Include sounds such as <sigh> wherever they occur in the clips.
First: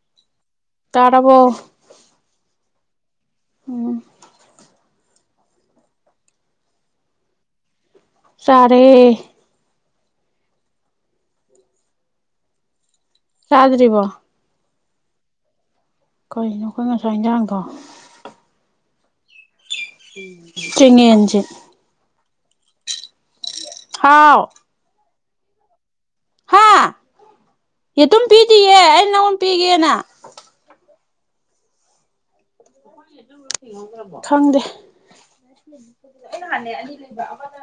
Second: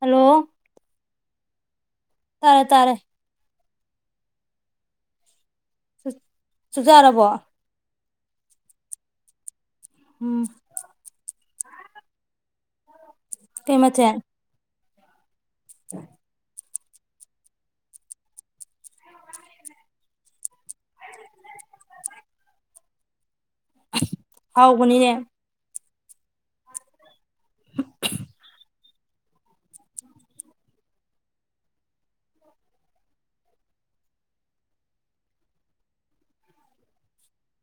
Hello ꯇꯥꯔꯕꯣ ꯇꯥꯔꯦ ꯇꯥꯔꯦ ꯎꯝ ꯁ ꯆꯨ ꯆꯥꯔꯕꯣ ꯆꯥꯔꯦ ꯎꯝ ꯀꯩ ꯁꯥꯗꯔꯤ ꯕꯣ ꯃꯊꯦꯜ ꯀꯩꯏꯅꯣ ꯑꯩꯈꯣꯏ ꯉꯥꯁꯥꯏ ꯏꯟꯖꯥꯡꯗꯣ ꯆꯦꯡꯌꯦꯡꯖꯤ ꯍꯥꯎ ꯍꯥꯎꯕꯅꯤꯅꯦ꯫ ꯍꯥ ꯌꯦꯇꯨꯝ ꯄꯤꯗꯤꯌꯦ ꯑꯩ ꯅꯪꯉꯣꯟꯗ ꯄꯤꯒꯦꯅ꯫ ꯈꯪꯗꯦ ꯑꯩ ꯉꯍꯥꯟꯅꯦ ꯑꯅꯤ ꯂꯩꯕ ꯑꯃꯅ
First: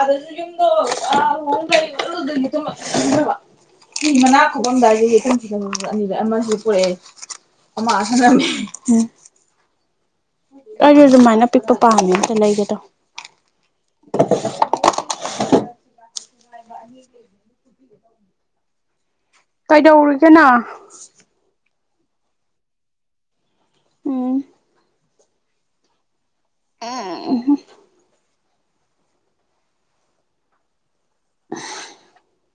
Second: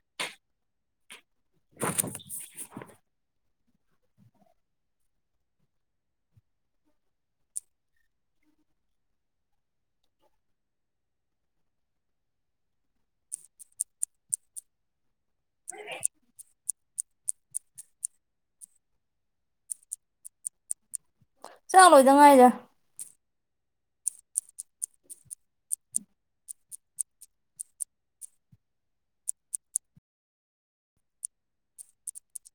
ꯑꯗꯁꯨ ꯌꯨꯝꯗꯣ ꯑ <unintelligible> ꯃꯅꯥꯛ ꯈꯨꯐꯝꯗꯥꯏꯁꯦ ꯌꯦꯇꯨꯝ ꯊꯤꯕ ꯈꯪꯗꯕ ꯑꯅꯤꯖꯦ ꯑꯃꯖꯦ ꯄꯨꯔꯛꯑꯦ ꯑꯃ <unintelligible> ꯑꯩ ꯑꯗꯨꯃꯥꯏꯅ ꯄꯤꯛꯄ ꯄꯥꯝ ꯑꯝꯇ ꯂꯩꯒꯗꯣ꯫ <unintelligible> ꯑꯅꯤꯒꯤ ꯀꯩꯗꯧꯔꯤꯒꯦꯅꯪ ꯆꯥ ꯂꯣꯏꯗꯉꯥꯏꯔꯤꯗ꯫ ꯎꯝ꯫ <unintelligible> <unintelligible>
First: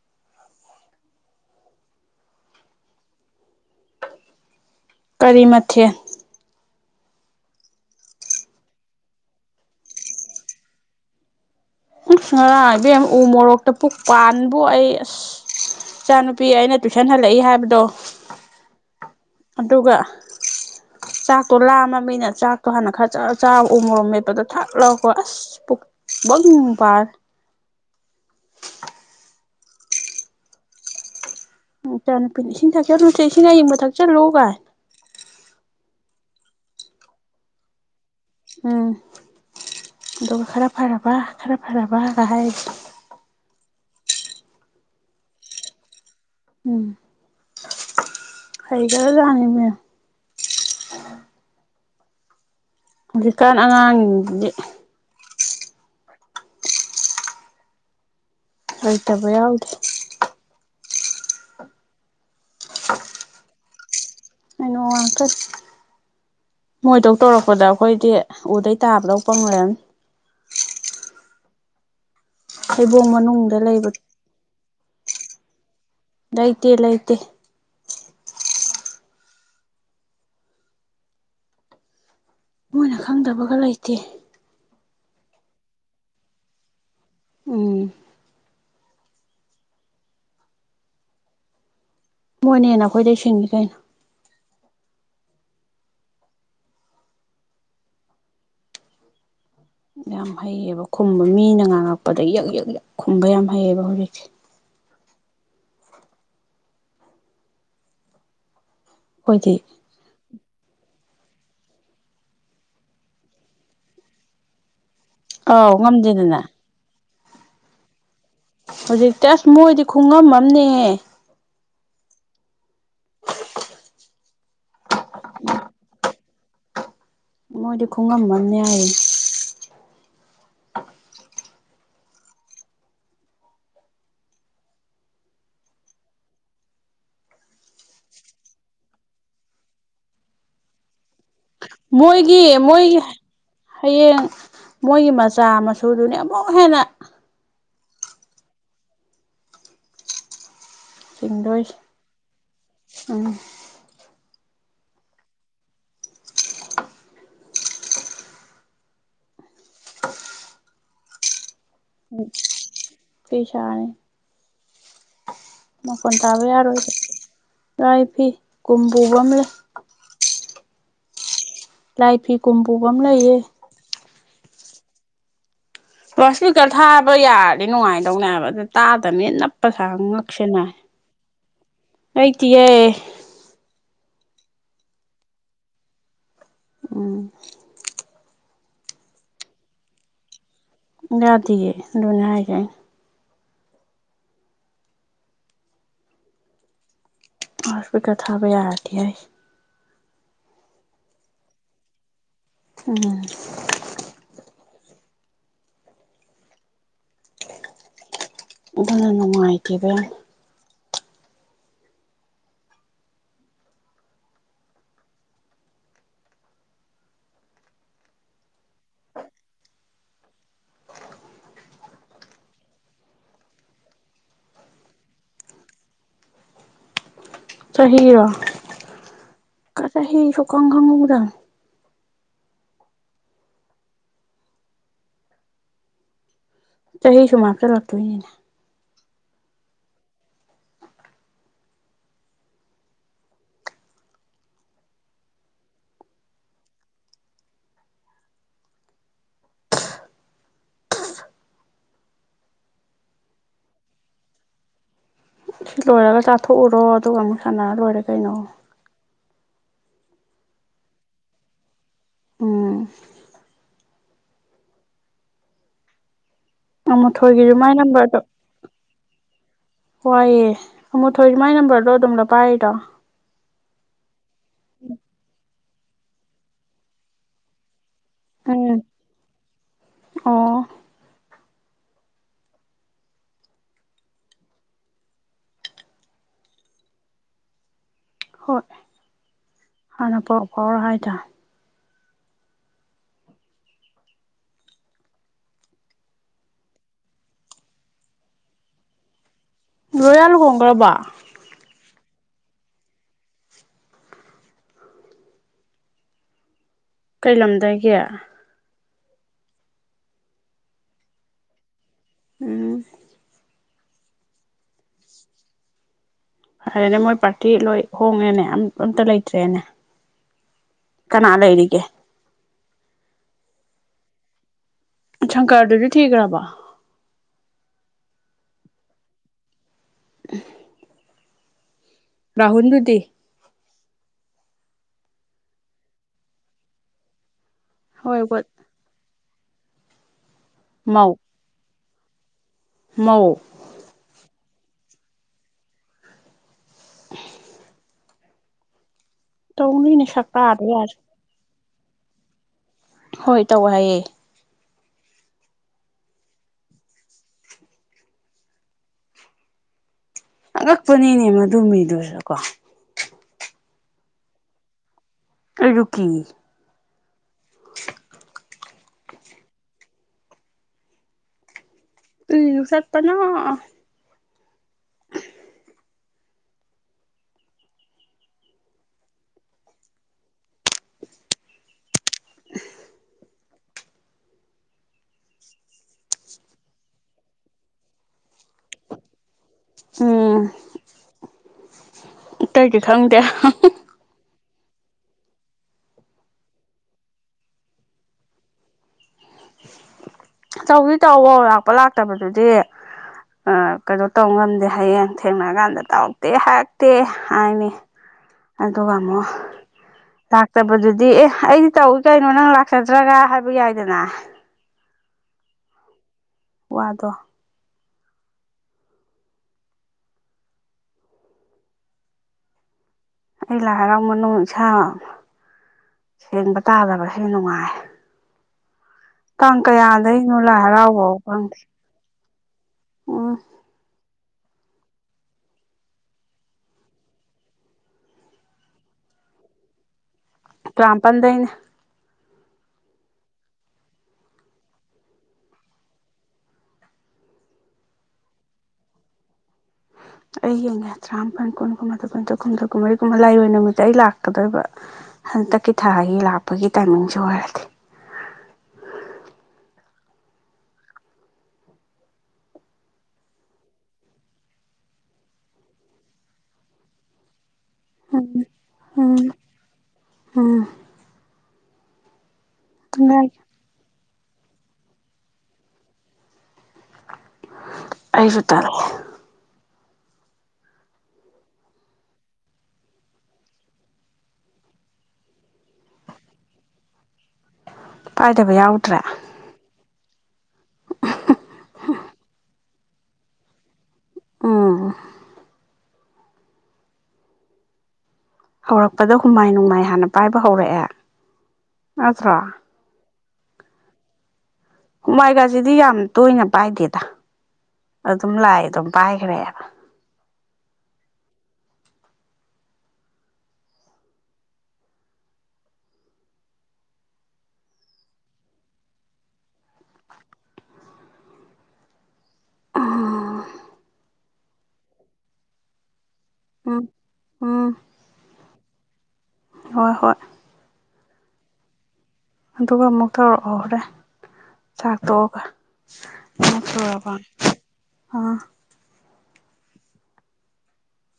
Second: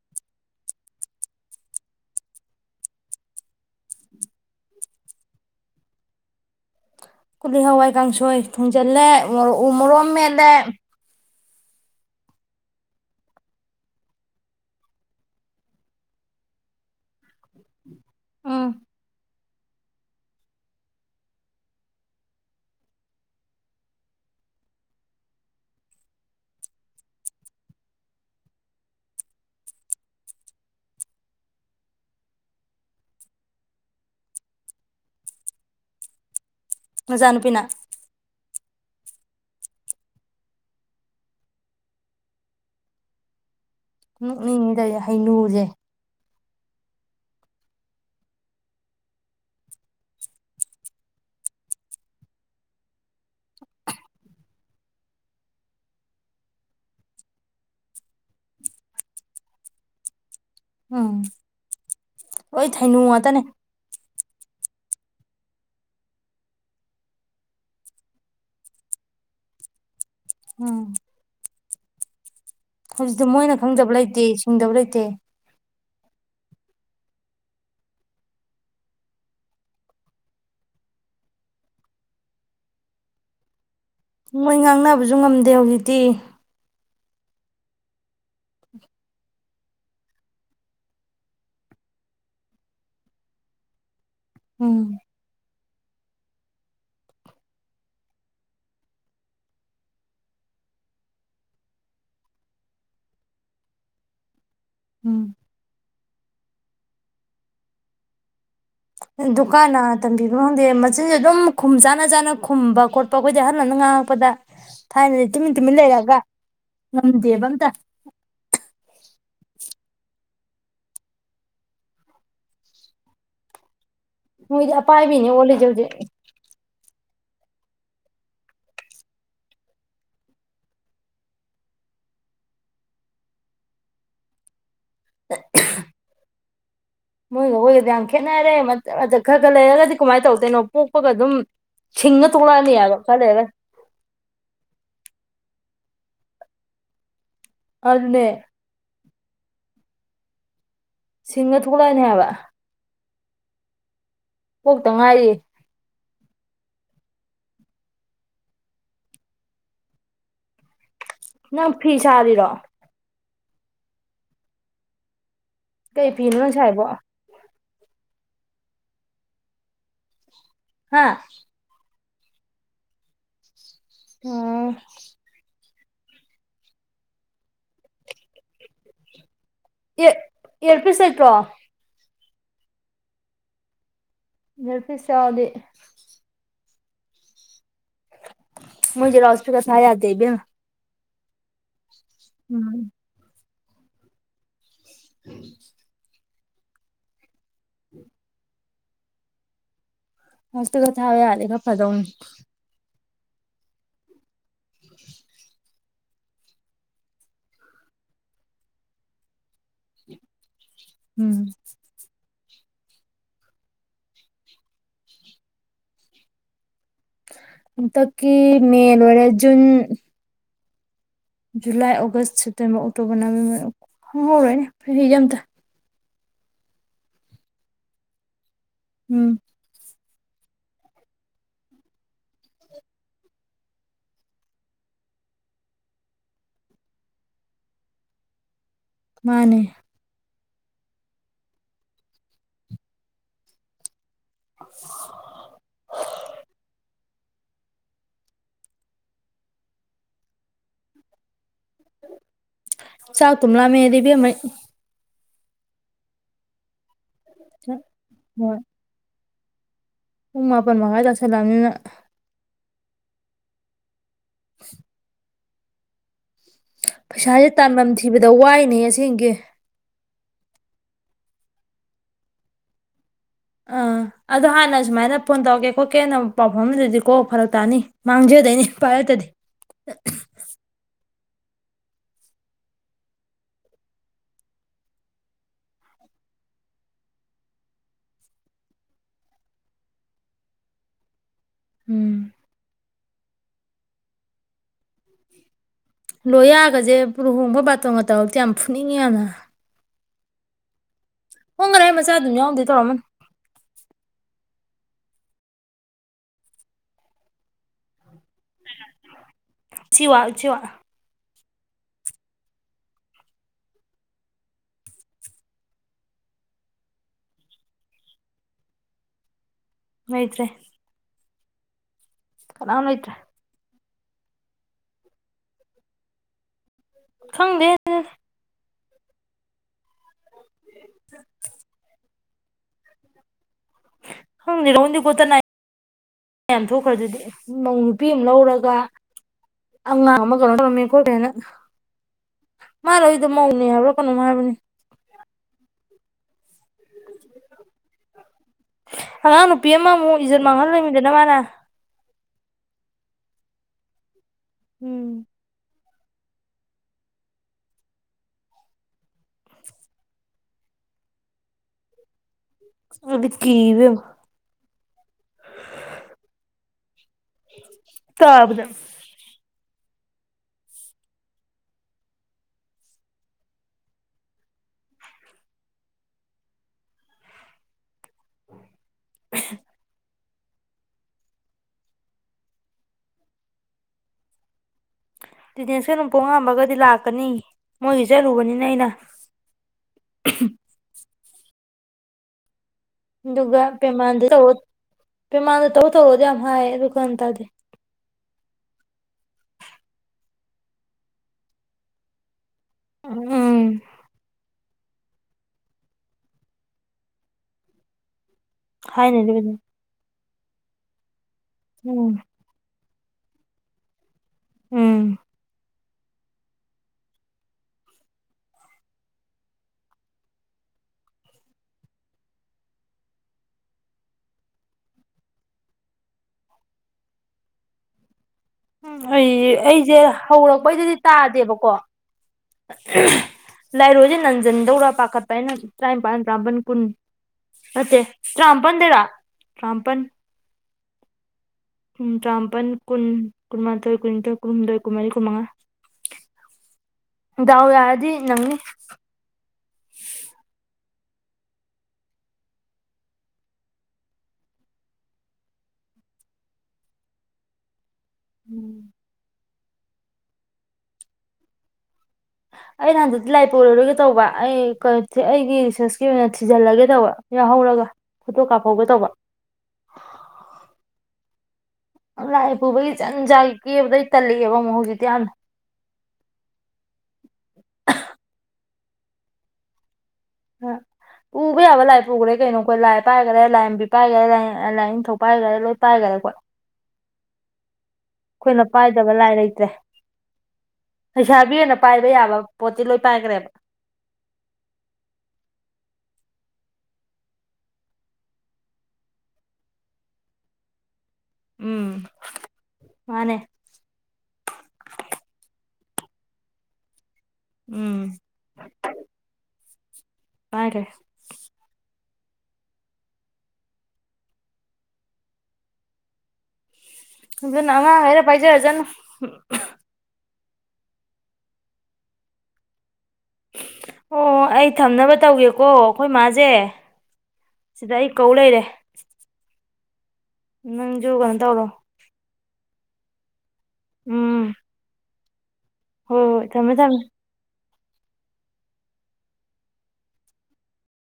ꯀꯔꯤ ꯃꯊꯦꯜ ꯀꯨꯂꯤ ꯍꯋꯥꯏ ꯀꯥꯡꯁꯣꯏ ꯊꯨꯡꯖꯤꯜꯂꯦ ꯎ ꯃꯣꯔꯣ ꯑꯃ ꯃꯦꯠꯂꯦ꯫ ꯉꯔꯥꯡ ꯏꯕꯦꯝꯃ ꯎ ꯃꯣꯔꯣꯛꯇꯣ ꯄꯨꯛꯄꯥꯟꯕꯨ ꯑꯩ ꯑꯁ ꯏꯆꯥꯅꯨꯄꯤ ꯑꯩꯅ ꯇꯨꯏꯁꯟ ꯍꯜꯂꯛꯏ ꯍꯥꯏꯕꯗꯣ ꯎꯝ ꯑꯗꯨꯒ ꯆꯥꯛꯇꯣ ꯂꯥꯝꯃꯃꯤꯅ ꯆꯥꯛꯇꯣ ꯍꯥꯟꯅ ꯈꯔ ꯆ ꯆꯥꯔ ꯎꯃꯣꯔꯣꯛ ꯃꯦꯠꯄꯗꯣ ꯊꯛꯂꯥꯎ ꯍꯨ ꯑꯁ ꯄꯨꯛꯕꯪ ꯄꯥꯜꯂꯦ꯫ ꯏꯆꯥꯅꯨꯄꯤꯅ ꯏꯁꯤꯡ ꯊꯛꯆꯜꯂꯨꯁꯦ ꯏꯁꯤꯡ ꯑꯌꯤꯡꯕ ꯊꯛꯆꯜꯂꯨ ꯒꯥꯏ꯫ ꯅꯆꯥꯅꯨꯄꯤꯅ ꯎꯝ ꯑꯗꯨꯒ ꯈꯔ ꯐꯔꯕ ꯈꯔ ꯐꯔꯕꯒ ꯍꯥꯏꯔꯤ꯫ ꯅꯣꯛꯅꯤꯡꯉꯤꯗ ꯍꯩꯅꯨꯖꯦ꯫ ꯎꯝ꯫ ꯑꯩꯒꯔꯖꯥꯅꯤꯃꯦ꯫ ꯍꯧꯖꯤꯛꯀꯥꯟ ꯑꯉꯥꯡꯖꯤꯡꯖꯤꯗꯤ ꯍꯩꯇꯕ ꯌꯥꯎꯗꯦ꯫ ꯎꯝ ꯂꯣꯏ ꯊꯩꯅꯨ ꯉꯥꯛꯇꯅꯦ꯫ <unintelligible> ꯃꯣꯏꯗꯧ ꯇꯧꯔꯛꯄꯗ ꯑꯩꯈꯣꯏꯗꯤ ꯎꯗꯩ ꯇꯥꯕꯗꯧ ꯄꯪꯂꯩꯔꯝꯅꯤ꯫ ꯎꯝ꯫ ꯍꯩꯕꯣꯡ ꯍꯧꯖꯤꯛꯇꯤ ꯃꯣꯏꯅ ꯃꯅꯨꯡꯗ ꯂꯩꯕ ꯈꯪꯗꯕ ꯂꯩꯇꯦ ꯁꯤꯡꯗꯕ ꯂꯩꯇꯦ꯫ ꯂꯩꯇꯦ ꯂꯩꯇꯦ꯫ ꯃꯣꯏꯅ ꯈꯪꯗꯕꯒ ꯂꯩꯇꯦ꯫ ꯃꯣꯏ ꯉꯥꯡꯅꯕꯁꯨ ꯉꯝꯗꯦ ꯍꯧꯖꯤꯛꯇꯤ꯫ ꯎꯝ꯫ ꯃꯣꯏꯅ ꯍꯦꯟꯅ ꯑꯩꯈꯣꯏꯗꯩ ꯁꯤꯡꯉꯦ ꯀꯩꯅꯣ꯫ ꯎꯝ꯫ ꯌꯥꯝ ꯍꯩꯌꯦꯕ ꯈꯨꯝꯕ ꯃꯤꯅ ꯉꯥꯡꯉꯛꯄꯗ ꯌꯛ ꯌꯛ ꯈꯨꯝꯕ ꯌꯥꯝ ꯍꯩꯑꯕ ꯍꯧꯖꯤꯛꯁꯦ꯫ ꯎꯝ꯫ ꯑꯩꯈꯣꯏꯗꯤ ꯗꯨꯀꯥꯟꯅ ꯇꯝꯕꯤ꯫ ꯃꯤꯉꯣꯟꯗꯩ ꯃꯆꯤꯟꯖꯦ ꯑꯗꯨꯝ ꯈꯨꯝ ꯆꯥꯅ ꯆꯥꯅ ꯈꯨꯝꯕ ꯈꯣꯠꯄ ꯑꯩꯈꯣꯏꯗꯤ ꯑꯍꯟ ꯑꯃꯅ ꯉꯥꯡꯉꯛꯄꯗ ꯊꯥꯏꯅꯗꯤ ꯇꯨꯃꯤꯟ ꯑꯥꯎ ꯇꯨꯃꯤꯟ ꯂꯩꯔꯛꯑꯒ ꯉꯝꯗꯦꯗꯅ ꯉꯝꯗꯦꯕ ꯑꯝꯇꯥ ꯍꯧꯖꯤꯛꯇ ꯑꯁ ꯃꯣꯏꯗꯤ ꯈꯨꯉꯝ ꯑꯃꯅꯤꯍꯦ꯫ ꯃꯣꯏꯗꯤ ꯄꯥꯏꯕꯤꯅꯤ ꯑꯣꯜꯂꯤꯖꯦꯜꯗꯤ ꯃꯣꯏꯗꯤ ꯈꯨꯡꯉꯝꯕꯅꯦ ꯍꯥꯏꯏꯌꯦ ꯃꯣꯏꯒ ꯍꯣꯏꯒꯗꯤ ꯌꯥꯝ ꯈꯦꯠꯅꯔꯦ ꯈꯔ- ꯈꯔ ꯂꯩꯔꯒꯗꯤ ꯀꯃꯥꯏꯅ ꯇꯧꯗꯣꯏꯅꯣ ꯄꯣꯛꯄꯒ ꯑꯗꯨꯝ ꯁꯤꯡꯉ ꯃꯣꯏꯒꯤ- ꯊꯣꯛꯂꯛꯑꯅꯤ ꯍꯥꯏꯕ ꯃꯣꯏꯒꯤ ꯈꯔ ꯂꯩꯔꯒ ꯍꯌꯦꯡ ꯃꯣꯏꯒꯤ ꯃꯆꯥ ꯃꯁ ꯁꯨꯗꯨꯅꯦ ꯑꯃꯨꯛ ꯍꯦꯟꯅ ꯑꯗꯨꯅꯦ ꯁꯤꯡꯉ ꯆꯤꯡꯗꯣꯏꯁꯦ ꯊꯣꯛꯂꯛꯑꯅꯤ ꯍꯥꯏꯕ ꯎꯝ ꯄꯣꯛꯇ ꯉꯥꯏꯔꯤ ꯅꯪ ꯐꯤ ꯁꯥꯔꯤꯔꯣ ꯐꯤ ꯁꯥꯔꯤ ꯀꯩ ꯐꯤꯅꯣ ꯅꯪ ꯁꯥꯏꯕꯣ ꯔꯥꯏ ꯐꯤ ꯀꯨꯝꯕꯨꯒꯝꯂꯦ ꯍꯥꯥ ꯂꯥꯏꯐꯤ ꯀꯣꯝꯕꯣꯒꯝꯂꯦ ꯌꯦ ꯑꯝ ꯂꯥꯎꯏ꯭ꯁꯄꯤꯀꯔ ꯊꯥꯕ ꯌꯥꯔꯗꯤ ꯅꯨꯡꯉꯥꯏꯗꯧꯅꯦꯕ ꯑꯗꯨ ꯇꯥꯗꯕꯅꯤꯅ ꯅꯞ ꯑꯦ- ꯑꯦꯔꯄꯤꯁ ꯂꯩꯇ꯭ꯔꯣ ꯂꯩꯇꯤꯌꯦ ꯌꯔꯄꯤꯁ ꯌꯥꯎꯔꯗꯤ ꯎꯝ ꯃꯣꯢꯖꯤ ꯂꯥꯎꯁ꯭ꯄꯤꯀ꯭ꯔ ꯊꯥ ꯌꯥꯗꯦ ꯏꯕꯦꯝꯃ ꯌꯥꯗꯤꯌꯦ ꯑꯗꯨꯅꯦ ꯍꯥꯏꯖꯦ ꯎꯝ ꯎꯝ ꯂꯥꯎꯠ ꯁ꯭ꯄꯤꯀꯔ ꯊꯥꯕ ꯌꯥꯗꯤꯌꯦ ꯂꯥꯎꯠ ꯁ꯭ꯄꯤꯀ꯭ꯔ ꯊꯥ ꯌꯥꯔꯗꯤ ꯈꯔ ꯐꯗꯩꯅꯦ ꯎꯝ <inaudible> ꯕꯨꯊꯟꯅ ꯅꯨꯡꯉꯥꯏ ꯊꯦꯕꯦꯟ ꯎꯝ ꯑꯟꯇꯀꯤ ꯃꯦ ꯂꯣꯏꯔꯦ June July August September October November ꯈꯪꯍꯎꯔꯣꯏꯅꯦ ꯆꯍꯤꯖꯦ ꯑꯝꯇ ꯆꯍꯤꯔꯣ ꯎꯝ ꯆꯍꯤ ꯁꯨꯈꯪ ꯈꯪꯗꯝ ꯆꯍꯤ ꯁꯨꯝ ꯍꯥꯞꯆꯤꯂꯛꯇꯣꯏꯅꯤꯅꯦ ꯃꯥꯅꯦ <inaudible> ꯆꯥꯛꯇꯨꯝ ꯂꯥꯝꯃꯛꯑꯦꯗ ꯏꯕꯦꯝꯃ ꯑꯩ ꯁꯤ ꯂꯣꯏꯔꯒ ꯆꯥꯊꯣꯛꯎꯔꯣ ꯑꯗꯨꯒ ꯑꯃꯨꯛ ꯁꯥꯟꯅꯔ ꯂꯣꯏꯔꯦ ꯀꯩꯅꯣ ꯍꯣꯏ ꯄꯨꯡ ꯃꯥꯄꯟ ꯃꯈꯥꯏ ꯇꯥꯁꯜꯂꯛꯑꯕꯅꯤꯅ ꯎꯝ <inaudible> ꯄꯩꯁꯥꯁꯦ ꯑꯃꯨꯊꯣꯏꯒꯤꯁꯨ ꯃꯥꯏ ꯇꯥꯟꯐꯝ ꯅꯝꯕꯔꯗꯣ ꯊꯤꯕꯗ ꯋꯥꯏꯅꯦ ꯑꯁꯦꯡꯒꯤ ꯋꯥꯏꯑꯦ ꯑꯃꯣ ꯊꯣꯏꯁ ꯃꯥꯏ ꯅꯝꯕꯔꯗꯣ ꯑꯗꯨꯝ ꯂꫭ ꯄꯥꯏꯔꯤꯔꯣ ꯑꯥ ꯑꯗꯣ ꯍꯥꯟꯅ ꯁꯨꯃꯥꯏꯅ ꯐꯣꯟ ꯇꯧꯒꯦ ꯍꯣꯏ ꯀꯦꯟꯅ ꯄꯥꯎꯐꯝꯗꯨꯗꯤꯀꯣ ꯐꯔꯛ ꯇꯥꯅꯤ ꯃꯥꯡꯖꯗꯣꯏꯅꯦ ꯎꯝ ꯄꯔꯠꯇꯗꯤ ꯑꯣ ꯍꯣꯏ ꯍꯥꯟꯅ ꯄꯥꯎ ꯐꯥꯎꯔ ꯍꯥꯏꯗꯔꯦ ꯎꯝ ꯂꯣꯏꯌꯥꯒꯁꯦ ꯂꯨꯍꯣꯡꯕ ꯕꯥꯇꯣꯟꯒꯇꯥꯎꯁꯦ ꯌꯥꯝ ꯐꯨꯅꯤꯡꯉꯦ ꯌꯥꯝꯅ ꯂꯣꯌꯥ ꯍꯣꯡꯈ꯭ꯔꯕ ꯍꯣꯡꯒꯔꯦ ꯃꯆꯥ ꯑꯗꯨꯝ ꯌꯥꯎꯔꯦ ꯇꯧꯔꯝꯃꯟ ꯀꯩ ꯂꯝꯗꯥꯒꯦ ꯎꯆꯤꯋꯥ ꯎꯆꯤꯋꯥ ꯎꯝ ꯐꯔꯦꯅꯦ ꯃꯣꯏ ꯄꯥꯔꯇꯤ ꯂꯣꯏ ꯍꯣꯡꯉꯦꯅꯦ ꯑ ꯑꯝꯇ ꯂꯩꯇ꯭ꯔꯦꯅꯦ ꯂꯩꯗ꯭ꯔꯦ ꯀꯅꯥ ꯂꯩꯔꯤꯒꯦ ꯀꯅꯥꯝ ꯂꯩꯇ꯭ꯔꯦ ꯁꯪꯀꯔꯗꯨꯗꯤ ꯊꯤꯈ꯭ꯔꯕꯣ ꯈꯪꯗꯦ <inaudible> ꯔꯍꯨꯟꯗꯨꯗꯤ ꯈꯪꯗꯦ ꯔꯍꯨꯜ ꯒꯣꯇꯅ ꯌꯥꯝ ꯊꯣꯛꯈ꯭ꯔ ꯑꯗꯨꯗꯤ ꯃꯧ ꯅꯨꯄꯤ ꯍꯣꯏ ꯑꯃ ꯕꯣꯠ ꯂꯧꯔꯒ ꯑꯉꯥ ꯃꯧ ꯑꯃ <unintelligible> ꯃꯥꯅ ꯃꯧ ꯑꯩꯗꯣ ꯃꯧꯅꯦ ꯍꯥꯏꯕ꯭ꯔꯥ ꯀꯩꯅꯣꯝ ꯍꯥꯏꯕꯅꯤ ꯑꯉꯥꯡ ꯅꯨꯄꯤ ꯑꯃꯥ ꯇꯧꯅꯤꯅꯦ ꯑꯃꯨꯛ ꯏꯖꯤꯠ ꯁꯛꯇꯥꯗꯣ ꯌꯥꯔꯦ ꯃꯥꯡꯍꯜꯂꯃꯤꯗꯅ ꯃꯥꯅꯥ ꯍꯣꯏ ꯇꯧꯋꯦ ꯍꯥꯏꯌꯦ ꯎꯝ ꯑꯉꯥꯛꯄꯅꯤꯅꯦ ꯃꯗꯨ ꯃꯤꯗꯨꯁꯨ ꯀꯣ ꯑꯩꯗꯤ ꯀꯤ ꯏꯕꯦꯝꯃ ꯑꯩꯁꯨ ꯀꯤ ꯇꯥꯕꯗ ꯎꯝ ꯁꯠꯄꯅ <inaudible> ꯗꯤꯅꯦꯟꯁꯀ ꯅꯣꯡꯄꯣꯡꯉꯥꯟꯕꯒꯗꯤ ꯂꯥꯛꯀꯅꯤ ꯃꯣꯏꯒꯤ ꯆꯠꯂꯨꯕꯅꯤꯅ ꯑꯩꯅ ꯎꯝ ꯑꯇꯩꯗꯤ ꯈꯪꯗꯦ ꯑꯗꯨꯒꯥ ꯄꯦꯃꯥꯟꯗ ꯇꯧꯔꯣꯏ ꯄꯦꯃꯥꯟꯗ ꯇꯧ ꯇꯧꯋꯣꯗꯤ ꯌꯥꯝ ꯍꯥꯏ ꯑꯗꯣ ꯒꯌꯥꯟ ꯇꯥꯗꯦ꯫ ꯇꯧꯕꯗꯤ ꯇꯧꯋꯣ ꯂꯥꯛꯄ ꯂꯥꯛꯇꯕꯗꯨꯗꯤ ꯎꯝ ꯑꯥ ꯀꯩꯅꯣ ꯇꯧ ꯉꯝꯗꯦ ꯍꯌꯦꯡ ꯊꯦꯡꯅꯔꯀꯥꯟꯗ ꯇꯧꯔꯛꯇꯦ ꯍꯥꯏꯔꯛꯇꯦ ꯍꯥꯏꯅꯤ ꯑꯗꯨ ꯑꯃꯨꯛ ꯍꯥꯏꯅꯗꯤ ꯇꯥꯛꯇꯕꯗꯨꯗꯤ ꯑꯦ ꯑꯩꯗꯤ ꯇꯧꯏ ꯎꯝ ꯀꯩꯅꯣ ꯅꯪ ꯂꯥꯛꯆꯒꯦ ꯅꯠꯇ꯭ꯔꯒ ꯍꯥꯏꯕ ꯌꯥꯏꯗꯅ ꯎꯝ ꯋꯥꯗꯣ ꯑꯩ ꯂꯥꯏ ꯍꯔꯥꯎ ꯃꯅꯨꯡ ꯏꯁꯥ ꯁꯦꯡꯕ ꯇꯥꯗꯕꯁꯨ ꯅꯨꯡꯉꯥꯏ ꯎꯝ ꯑꯩ ꯇꯥꯡ ꯑꯩꯖꯦ ꯀꯌꯥꯗꯩꯅꯣ ꯂꯥꯏ ꯍꯧꯔꯛꯄꯩꯗꯗꯤ ꯍꯔꯥꯎꯕꯕꯨ ꯈꯪꯗꯦ ꯇꯥꯗꯦꯕꯀꯣ ꯎꯝ ꯂꯥꯏꯔꯣꯏꯁꯦ ꯅꯟ ꯆꯟꯗꯧꯔꯥ ꯄꯥꯈꯠꯄ ꯑꯩꯅ ꯇꯔꯥꯅꯤꯄꯜ ꯇꯔꯥꯃꯥꯄꯜ ꯀꯨꯟ ꯅꯠꯇꯦ ꯇꯔꯥꯃꯥꯄꯜꯗꯩꯔꯥ ꯇꯔꯥꯃꯥꯄꯜ ꯇꯔꯥꯃꯄꯥꯟꯗꯩꯅ ꯀꯨꯟ ꯇ꯭ꯔꯥꯃꯄꯟ ꯀꯨꯟ ꯀꯨꯟꯃꯥꯊꯣꯏ ꯀꯨꯟꯅꯤꯊꯣꯏ ꯀꯨꯟꯍꯨꯝꯗꯣꯏ ꯀꯨꯟꯃꯔꯤ ꯀꯨꯟꯃꯉꯥ ꯗꯥꯎ ꯌꯥꯔꯗꯤ ꯅꯪꯅꯤ ꯑꯩꯒꯤꯅꯦ ꯇꯔꯥꯃꯥꯄꯜ ꯀꯨꯟ ꯀꯨꯝꯟꯥꯊꯣꯏ ꯀꯨꯟꯊ꯭ꯔꯨ ꯍꯨꯝꯗ꯭ꯔ ꯀꯨꯟꯃꯔꯤꯒꯨꯝꯕ ꯂꯩꯔꯣꯏ ꯅꯨꯃꯤꯠꯇ ꯑꯩ ꯂꯥꯛꯀꯗꯣꯏꯕ ꯍꯟꯇꯛꯀꯤ ꯊꯥꯒꯤ ꯂꯥꯛꯄꯒꯤ ꯇꯥꯏꯃꯤꯡꯁꯨ ꯑꯣꯏꯔꯗꯤ ꯎꯝ ꯑꯩꯅ ꯍꯟꯗꯛꯇꯤ ꯂꯥꯏ ꯄꯨꯣꯛꯔꯔꯣꯏꯒꯦ ꯇꯧꯕ ꯑꯩꯩꯅ ꯑꯩꯒꯤ ꯔꯤꯁꯔꯁꯀꯤ ꯑꯣꯏꯅ ꯊꯤꯖꯤꯜꯂꯒꯦ ꯇꯧꯕ ꯌꯥꯎꯍꯧꯔꯒ ꯐꯣꯇꯣ ꯀꯥꯞꯍꯧꯒꯦ ꯎꯝ ꯇꯧꯕ ꯎꯝ ꯑꯝ <unintelligible> ꯄꯨꯕꯒꯤ ꯍꯟꯖꯟ ꯀꯕꯗꯩ ꯇꯜꯂꯤꯑꯩ ꯑꯃꯨꯛ ꯍꯧꯖꯤꯛ ꯌꯥꯝ ꯑꯩꯁꯨ ꯇꯜꯂꯤ ꯄꯨꯕ ꯌꯥꯕ ꯂꯥꯏ ꯄꯨꯈꯔꯦ ꯀꯩꯅꯣ ꯑꯩꯈꯣꯏ ꯂꯥꯏ ꯄꯥꯏꯈꯔꯦ ꯂꯥꯏꯔꯦꯝꯕꯤ ꯄꯥꯏꯈꯔꯦ ꯂꯥꯏꯅꯤꯡꯊꯧ ꯄꯥꯏꯈꯔꯦ ꯂꯣꯏ ꯄꯥꯏꯈꯔꯦꯈꯣꯏ ꯄꯥꯏꯗꯕ ꯑꯩꯈꯣꯏꯅ ꯌꯥꯎꯗ꯭ꯔꯦ ꯄꯥꯏꯗꯕ ꯂꯥꯏ ꯂꯩꯇ꯭ꯔꯦ ꯂꯩꯩꯁꯥꯕꯤ ꯑꯣꯏꯅ ꯄꯥꯏꯕ ꯌꯥꯕ ꯄꯣꯠꯇꯤ ꯂꯣꯏ ꯄꯥꯏꯈ꯭ꯔꯦꯕ ꯎꯟ ꯍꯧꯔꯛꯄꯗ ꯍꯨꯃꯥꯏ ꯅꯨꯡꯃꯥꯏ ꯍꯥꯟꯅ ꯄꯥꯏꯕ ꯍꯧꯔꯛꯑꯦ ꯎꯝ ꯅꯠꯇꯔꯥ ꯃꯥꯅꯦ ꯍꯨꯃꯥꯏꯒꯥꯁꯤꯗꯤ ꯌꯥꯝ ꯇꯣꯏꯅ ꯄꯥꯏꯗꯦꯗ ꯎꯝ ꯑꯗꯨꯝ ꯂꯥꯏ ꯑꯗꯨꯝ ꯄꯥꯏꯈ꯭ꯔꯦꯕꯥ ꯄꯥꯏꯒꯔꯦ ꯑꯘꯨꯅ ꯑꯉꯥꯡ ꯉꯩꯅ ꯄꯥꯏꯖꯔꯥꯁꯥꯅꯨ ꯑꯥ ꯑꯣ ꯑꯩ ꯊꯝꯅꯕ ꯇꯧꯒꯦꯀꯣ ꯑꯩꯈꯣꯏ ꯃꯥꯁꯦ ꯎꯝ ꯎꯝ ꯁꯤꯗ ꯑꯩ ꯀꯧ ꯂꯩꯔꯦ ꯍꯣꯏ ꯍꯣꯏ ꯅꯪꯁꯨꯨ ꯀꯩꯅꯣ ꯇꯧꯔꯣ ꯑꯗꯨꯒ ꯑꯃꯨꯛ ꯇꯧꯔꯛꯑꯣ ꯍꯣꯔꯦ ꯎꯝ ꯆꯥꯛ ꯘꯣꯒ ꯍꯣꯏ ꯍꯣꯏ ꯊꯝꯃꯦ ꯊꯝꯃꯦ ꯑꯥ